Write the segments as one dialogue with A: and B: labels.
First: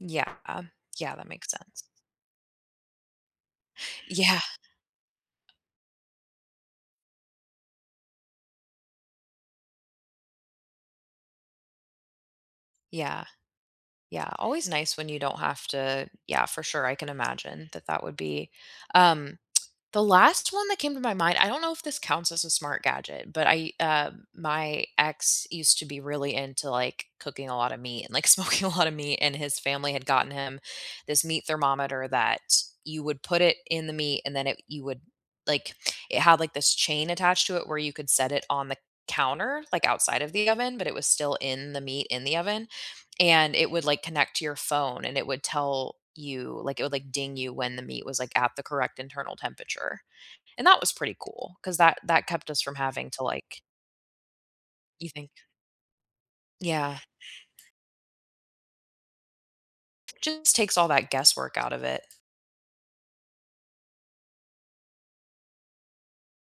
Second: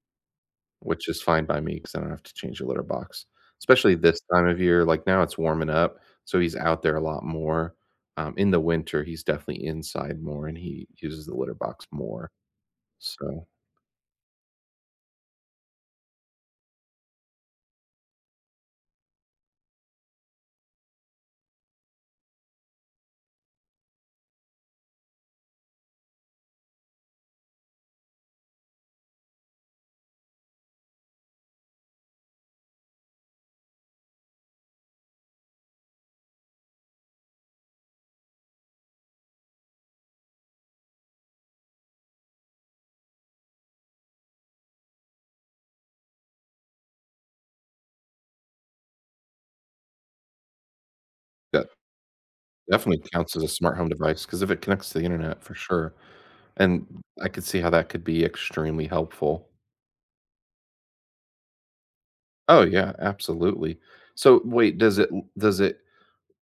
A: Yeah,
B: Which
A: yeah,
B: is
A: that
B: fine
A: makes
B: by me
A: sense.
B: 'cause I don't have to change a litter box. Especially this
A: Yeah.
B: time of year, like, now it's warming up, so he's out there a lot more. Um, in the winter, he's definitely inside more, and he uses the litter box more,
A: Yeah.
B: so
A: Yeah, always nice when you don't have to Yeah, for sure, I can imagine that that would be um, the last one that came to my mind, I don't know if this counts as a smart gadget, but I, uh my ex used to be really into, like, cooking a lot of meat and, like, smoking a lot of meat, and his family had gotten him this meat thermometer that you would put it in the meat, and then it you would like, it had, like, this chain attached to it where you could set it on the counter, like, outside of the oven, but it was still in the meat in the oven, and it would, like, connect to your phone, and it would tell you like, it would, like, ding you when the meat was, like, at the correct internal temperature, and that was pretty cool
B: Yeah.
A: 'cause that that kept us from
B: Definitely
A: having to
B: counts as a
A: like
B: smart home device 'cause if it connects to the
A: You think?
B: internet, for sure, and
A: Yeah.
B: I could see how that could be extremely helpful.
A: Just takes all that guesswork out of it.
B: Oh yeah, absolutely. So, wait, does it l does it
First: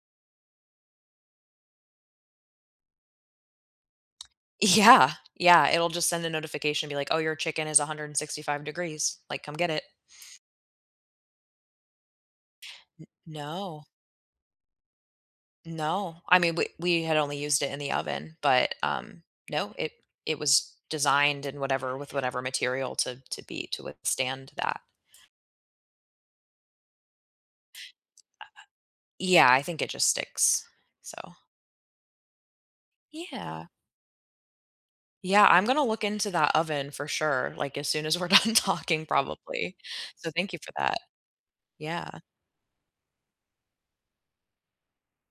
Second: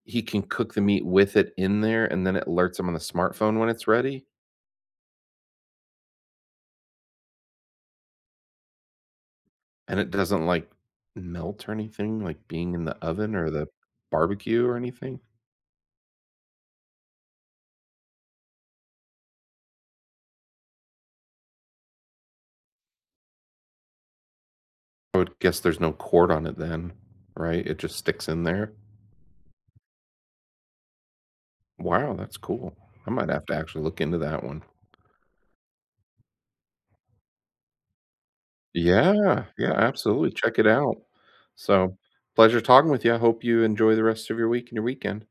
B: he can cook the meat with it in there, and then it alerts him on the smartphone when it's ready?
A: Yeah, yeah, it'll just send a notification, be like, "Oh, your chicken is 165 degrees, like, come get it."
B: And it doesn't, like, melt or anything, like, being in the
A: N
B: oven or the
A: no.
B: barbecue or anything?
A: No, I mean, we we had only used it in the oven, but, um, no, it it was designed and whatever with whatever material to to be to withstand that.
B: I would guess there's no cord on it then, right? It just sticks in
A: Uh
B: there?
A: Yeah, I think it just sticks, so
B: Wow, that's cool. I might have to
A: Yeah.
B: actually look into that one.
A: Yeah, I'm gonna look into that oven for sure, like, as soon as we're done talking,
B: Yeah, yeah,
A: probably,
B: absolutely,
A: so thank
B: check
A: you
B: it
A: for
B: out.
A: that.
B: So,
A: Yeah.
B: pleasure talking with you; I hope you enjoy the rest of your week and your weekend.